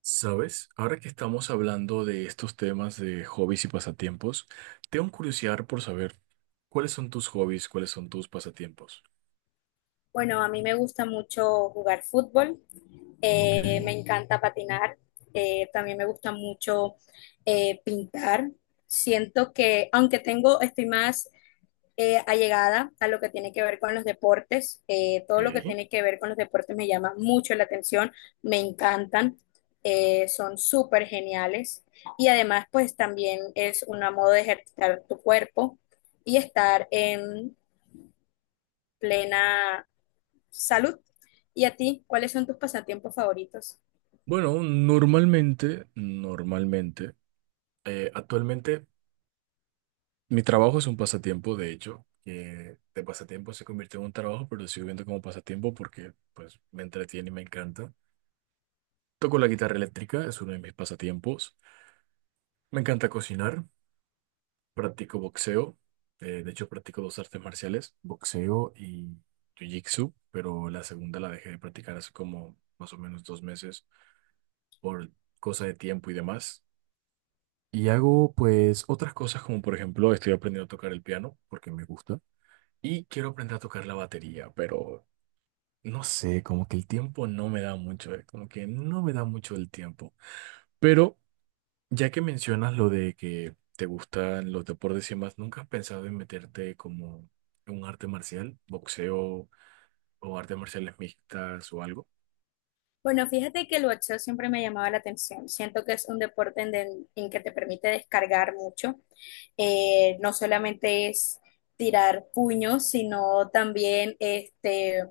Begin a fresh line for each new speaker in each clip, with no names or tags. ¿Sabes? Ahora que estamos hablando de estos temas de hobbies y pasatiempos, tengo curiosidad por saber cuáles son tus hobbies, cuáles son tus pasatiempos.
Bueno, a mí me gusta mucho jugar fútbol,
Ok,
me encanta patinar, también me gusta mucho pintar. Siento que, aunque tengo, estoy más allegada a lo que tiene que ver con los deportes, todo lo que
ok.
tiene que ver con los deportes me llama mucho la atención, me encantan, son súper geniales y además pues también es una modo de ejercitar tu cuerpo y estar en plena salud. ¿Y a ti? ¿Cuáles son tus pasatiempos favoritos?
Bueno, normalmente, normalmente, actualmente mi trabajo es un pasatiempo, de hecho, que de pasatiempo se convirtió en un trabajo, pero lo sigo viendo como pasatiempo porque pues me entretiene y me encanta. Toco la guitarra eléctrica, es uno de mis pasatiempos. Me encanta cocinar, practico boxeo. De hecho, practico dos artes marciales, boxeo y jiu-jitsu, pero la segunda la dejé de practicar hace como más o menos 2 meses por cosa de tiempo y demás. Y hago pues otras cosas como por ejemplo estoy aprendiendo a tocar el piano porque me gusta y quiero aprender a tocar la batería, pero no sé, como que el tiempo no me da mucho, como que no me da mucho el tiempo. Pero ya que mencionas lo de que te gustan los deportes y más, ¿nunca has pensado en meterte como en un arte marcial, boxeo o artes marciales mixtas o algo?
Bueno, fíjate que el boxeo siempre me llamaba la atención. Siento que es un deporte en que te permite descargar mucho. No solamente es tirar puños, sino también este,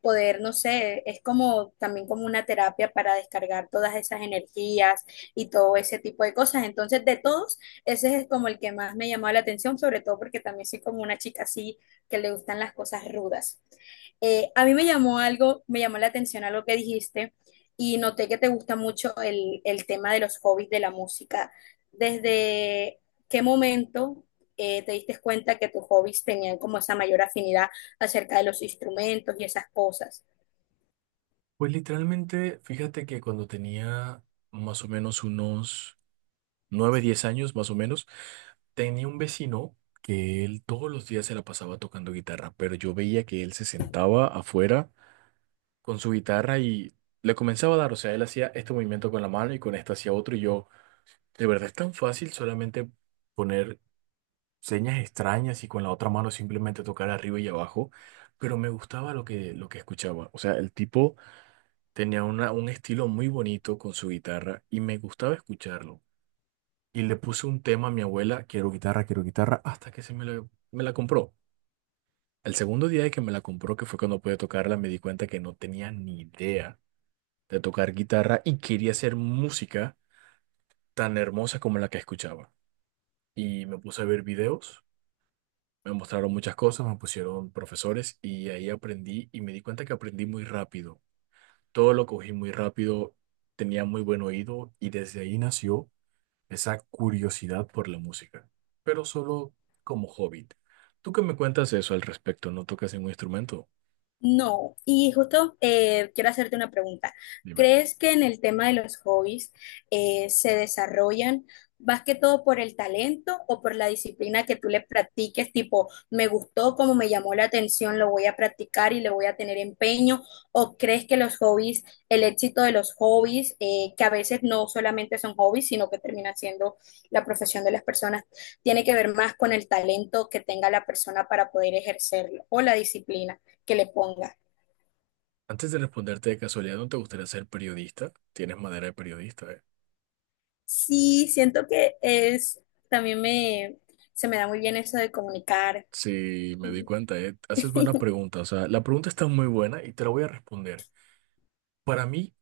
poder, no sé, es como también como una terapia para descargar todas esas energías y todo ese tipo de cosas. Entonces, de todos, ese es como el que más me llamaba la atención, sobre todo porque también soy como una chica así que le gustan las cosas rudas. A mí me llamó algo, me llamó la atención algo que dijiste y noté que te gusta mucho el tema de los hobbies de la música. ¿Desde qué momento te diste cuenta que tus hobbies tenían como esa mayor afinidad acerca de los instrumentos y esas cosas?
Pues literalmente, fíjate que cuando tenía más o menos unos 9 10 años, más o menos, tenía un vecino que él todos los días se la pasaba tocando guitarra, pero yo veía que él se sentaba afuera con su guitarra y le comenzaba a dar, o sea, él hacía este movimiento con la mano y con esta hacía otro y yo. De verdad es tan fácil solamente poner señas extrañas y con la otra mano simplemente tocar arriba y abajo, pero me gustaba lo que escuchaba. O sea, el tipo tenía una, un estilo muy bonito con su guitarra y me gustaba escucharlo. Y le puse un tema a mi abuela, quiero guitarra, hasta que me la compró. El segundo día de que me la compró, que fue cuando pude tocarla, me di cuenta que no tenía ni idea de tocar guitarra y quería hacer música tan hermosa como la que escuchaba. Y me puse a ver videos. Me mostraron muchas cosas, me pusieron profesores y ahí aprendí y me di cuenta que aprendí muy rápido. Todo lo cogí muy rápido, tenía muy buen oído y desde ahí nació esa curiosidad por la música, pero solo como hobby. ¿Tú qué me cuentas eso al respecto? ¿No tocas ningún instrumento?
No, y justo quiero hacerte una pregunta.
Dime.
¿Crees que en el tema de los hobbies se desarrollan más que todo por el talento o por la disciplina que tú le practiques? Tipo, me gustó, como me llamó la atención, lo voy a practicar y le voy a tener empeño. ¿O crees que los hobbies, el éxito de los hobbies, que a veces no solamente son hobbies, sino que termina siendo la profesión de las personas, tiene que ver más con el talento que tenga la persona para poder ejercerlo o la disciplina que le ponga?
Antes de responderte de casualidad, ¿no te gustaría ser periodista? Tienes madera de periodista, ¿eh?
Sí, siento que es, también me, se me da muy bien eso de comunicar.
Sí, me di cuenta, ¿eh? Haces buena pregunta, o sea, la pregunta está muy buena y te la voy a responder. Para mí,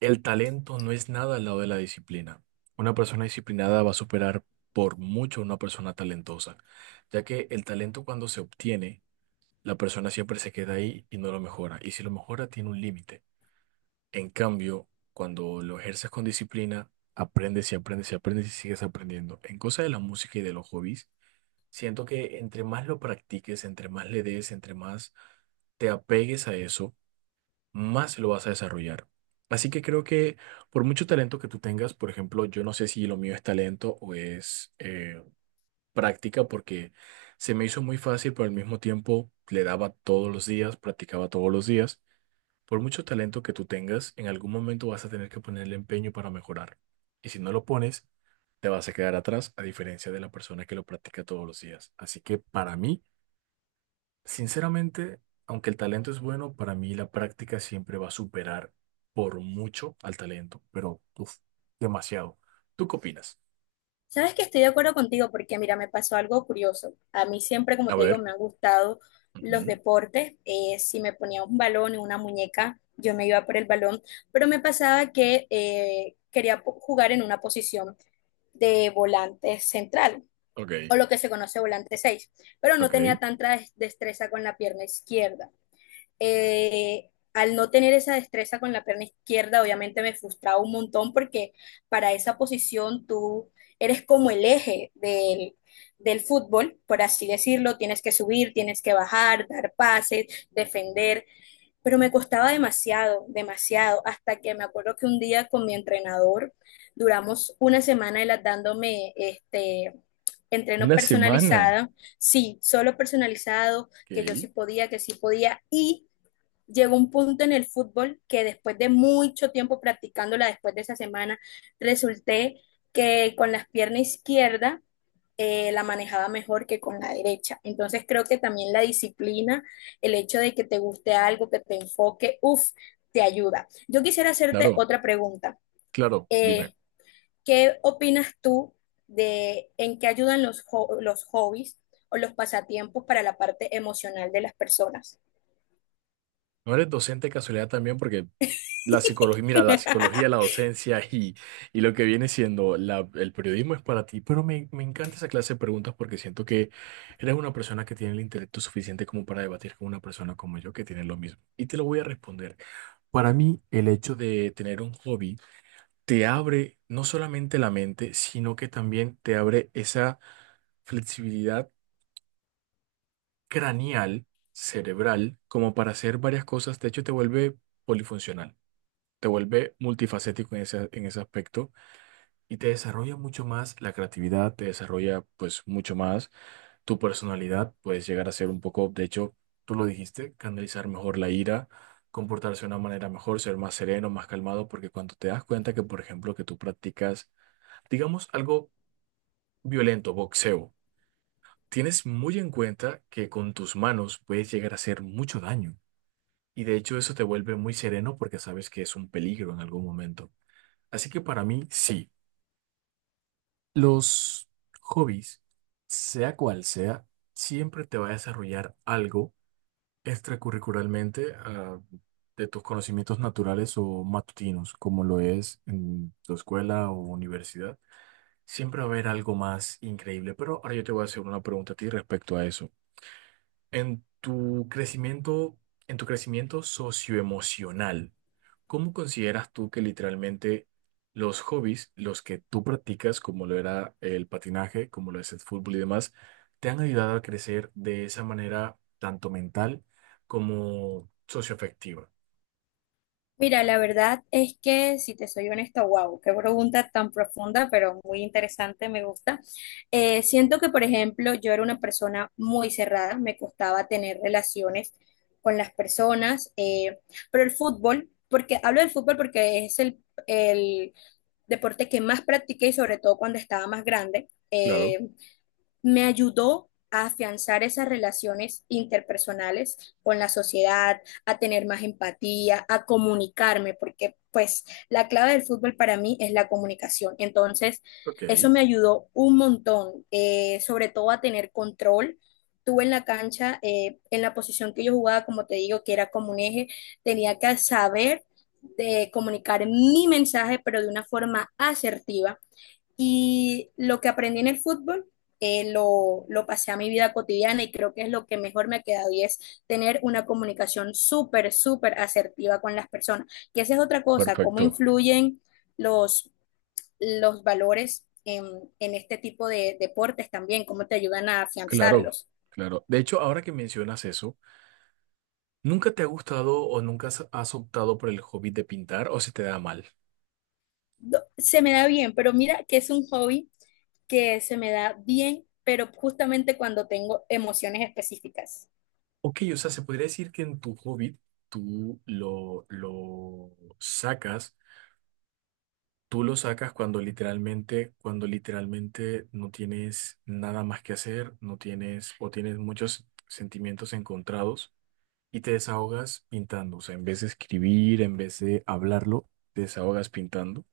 el talento no es nada al lado de la disciplina. Una persona disciplinada va a superar por mucho a una persona talentosa, ya que el talento cuando se obtiene, la persona siempre se queda ahí y no lo mejora. Y si lo mejora, tiene un límite. En cambio, cuando lo ejerces con disciplina, aprendes y aprendes y aprendes y sigues aprendiendo. En cosa de la música y de los hobbies, siento que entre más lo practiques, entre más le des, entre más te apegues a eso, más lo vas a desarrollar. Así que creo que por mucho talento que tú tengas, por ejemplo, yo no sé si lo mío es talento o es práctica, porque se me hizo muy fácil, pero al mismo tiempo le daba todos los días, practicaba todos los días. Por mucho talento que tú tengas, en algún momento vas a tener que ponerle empeño para mejorar. Y si no lo pones, te vas a quedar atrás, a diferencia de la persona que lo practica todos los días. Así que para mí, sinceramente, aunque el talento es bueno, para mí la práctica siempre va a superar por mucho al talento, pero uf, demasiado. ¿Tú qué opinas?
Sabes que estoy de acuerdo contigo porque, mira, me pasó algo curioso. A mí siempre, como
A
te digo,
ver.
me han gustado los
Ujú.
deportes. Si me ponía un balón y una muñeca, yo me iba por el balón, pero me pasaba que quería jugar en una posición de volante central
Ok,
o lo que se conoce volante 6. Pero no tenía
ok.
tanta destreza con la pierna izquierda. Al no tener esa destreza con la pierna izquierda, obviamente me frustraba un montón porque para esa posición tú eres como el eje del fútbol, por así decirlo, tienes que subir, tienes que bajar, dar pases, defender, pero me costaba demasiado, demasiado, hasta que me acuerdo que un día con mi entrenador duramos una semana él dándome este entreno
Una semana.
personalizado, sí, solo personalizado, que yo
Ok.
sí podía, que sí podía, y llegó un punto en el fútbol que después de mucho tiempo practicándola, después de esa semana, resulté que con la pierna izquierda la manejaba mejor que con la derecha. Entonces creo que también la disciplina, el hecho de que te guste algo, que te enfoque, uff, te ayuda. Yo quisiera hacerte
Claro,
otra pregunta.
claro, dime.
Eh, ¿Qué opinas tú de en qué ayudan los hobbies o los pasatiempos para la parte emocional de las personas?
¿No eres docente de casualidad también? Porque la psicología, mira, la psicología, la docencia y lo que viene siendo el periodismo es para ti, pero me encanta esa clase de preguntas porque siento que eres una persona que tiene el intelecto suficiente como para debatir con una persona como yo que tiene lo mismo. Y te lo voy a responder. Para mí, el hecho de tener un hobby te abre no solamente la mente, sino que también te abre esa flexibilidad craneal, cerebral, como para hacer varias cosas. De hecho, te vuelve polifuncional, te vuelve multifacético en ese aspecto y te desarrolla mucho más la creatividad, te desarrolla pues mucho más tu personalidad, puedes llegar a ser un poco, de hecho, tú lo dijiste, canalizar mejor la ira, comportarse de una manera mejor, ser más sereno, más calmado, porque cuando te das cuenta que, por ejemplo, que tú practicas, digamos, algo violento, boxeo, tienes muy en cuenta que con tus manos puedes llegar a hacer mucho daño. Y de hecho eso te vuelve muy sereno porque sabes que es un peligro en algún momento. Así que para mí, sí, los hobbies, sea cual sea, siempre te va a desarrollar algo extracurricularmente, de tus conocimientos naturales o matutinos, como lo es en tu escuela o universidad. Siempre va a haber algo más increíble, pero ahora yo te voy a hacer una pregunta a ti respecto a eso. En tu crecimiento, en tu crecimiento socioemocional, ¿cómo consideras tú que literalmente los hobbies, los que tú practicas, como lo era el patinaje, como lo es el fútbol y demás, te han ayudado a crecer de esa manera tanto mental como socioafectiva?
Mira, la verdad es que, si te soy honesta, wow, qué pregunta tan profunda, pero muy interesante, me gusta. Siento que, por ejemplo, yo era una persona muy cerrada, me costaba tener relaciones con las personas, pero el fútbol, porque hablo del fútbol porque es el deporte que más practiqué y sobre todo cuando estaba más grande.
Claro.
Me ayudó a afianzar esas relaciones interpersonales con la sociedad, a tener más empatía, a comunicarme, porque pues la clave del fútbol para mí es la comunicación. Entonces,
Ok,
eso me ayudó un montón, sobre todo a tener control. Tú en la cancha, en la posición que yo jugaba, como te digo, que era como un eje, tenía que saber de comunicar mi mensaje, pero de una forma asertiva y lo que aprendí en el fútbol lo pasé a mi vida cotidiana y creo que es lo que mejor me ha quedado y es tener una comunicación súper, súper asertiva con las personas. Que esa es otra cosa, cómo
perfecto.
influyen los, los valores en este tipo de deportes también, cómo te ayudan a
Claro,
afianzarlos.
claro. De hecho, ahora que mencionas eso, ¿nunca te ha gustado o nunca has optado por el hobby de pintar o se te da mal?
Se me da bien, pero mira que es un hobby que se me da bien, pero justamente cuando tengo emociones específicas.
Ok, o sea, se podría decir que en tu Hobbit tú lo sacas, tú lo sacas cuando literalmente no tienes nada más que hacer, no tienes o tienes muchos sentimientos encontrados y te desahogas pintando. O sea, en vez de escribir, en vez de hablarlo, te desahogas pintando.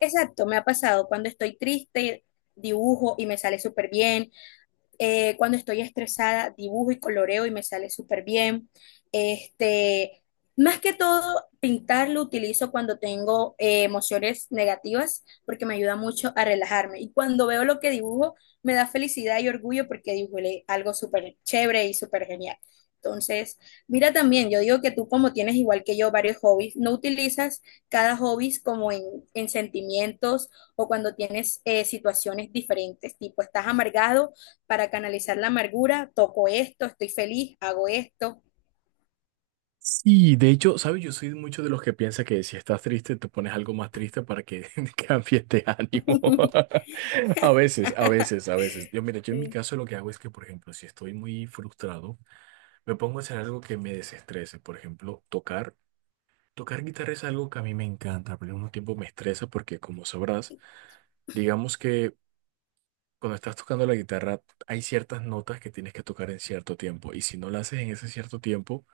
Exacto, me ha pasado cuando estoy triste, dibujo y me sale súper bien. Cuando estoy estresada, dibujo y coloreo y me sale súper bien. Este, más que todo, pintar lo utilizo cuando tengo emociones negativas porque me ayuda mucho a relajarme. Y cuando veo lo que dibujo, me da felicidad y orgullo porque dibujé algo súper chévere y súper genial. Entonces, mira también, yo digo que tú como tienes igual que yo varios hobbies, no utilizas cada hobby como en sentimientos o cuando tienes situaciones diferentes, tipo estás amargado para canalizar la amargura, toco esto, estoy feliz, hago esto.
Sí, de hecho, ¿sabes? Yo soy mucho de los que piensa que si estás triste, te pones algo más triste para que cambies de ánimo. A veces, a veces, a veces. Yo, mira, yo en mi
Sí.
caso lo que hago es que, por ejemplo, si estoy muy frustrado, me pongo a hacer algo que me desestrese. Por ejemplo, tocar. Tocar guitarra es algo que a mí me encanta, pero al mismo tiempo me estresa porque, como sabrás, digamos que cuando estás tocando la guitarra hay ciertas notas que tienes que tocar en cierto tiempo y si no las haces en ese cierto tiempo,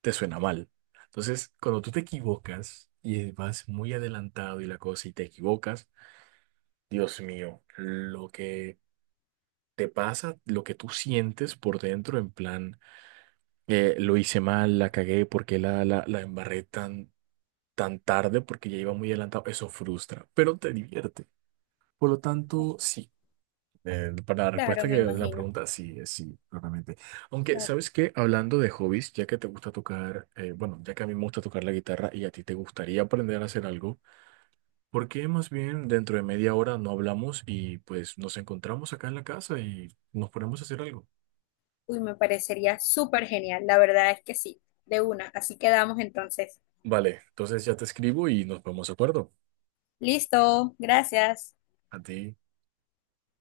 te suena mal. Entonces, cuando tú te equivocas y vas muy adelantado y la cosa y te equivocas, Dios mío, lo que te pasa, lo que tú sientes por dentro, en plan, lo hice mal, la cagué, porque la embarré tan, tan tarde, porque ya iba muy adelantado, eso frustra, pero te divierte. Por lo tanto, sí. Para la
Claro,
respuesta que
me
la
imagino.
pregunta, sí, es sí, claramente. Aunque,
Claro.
¿sabes qué? Hablando de hobbies, ya que te gusta tocar, bueno, ya que a mí me gusta tocar la guitarra y a ti te gustaría aprender a hacer algo, ¿por qué más bien dentro de media hora no hablamos y pues nos encontramos acá en la casa y nos ponemos a hacer algo?
Uy, me parecería súper genial. La verdad es que sí, de una. Así quedamos entonces.
Vale, entonces ya te escribo y nos ponemos de acuerdo.
Listo, gracias.
A ti.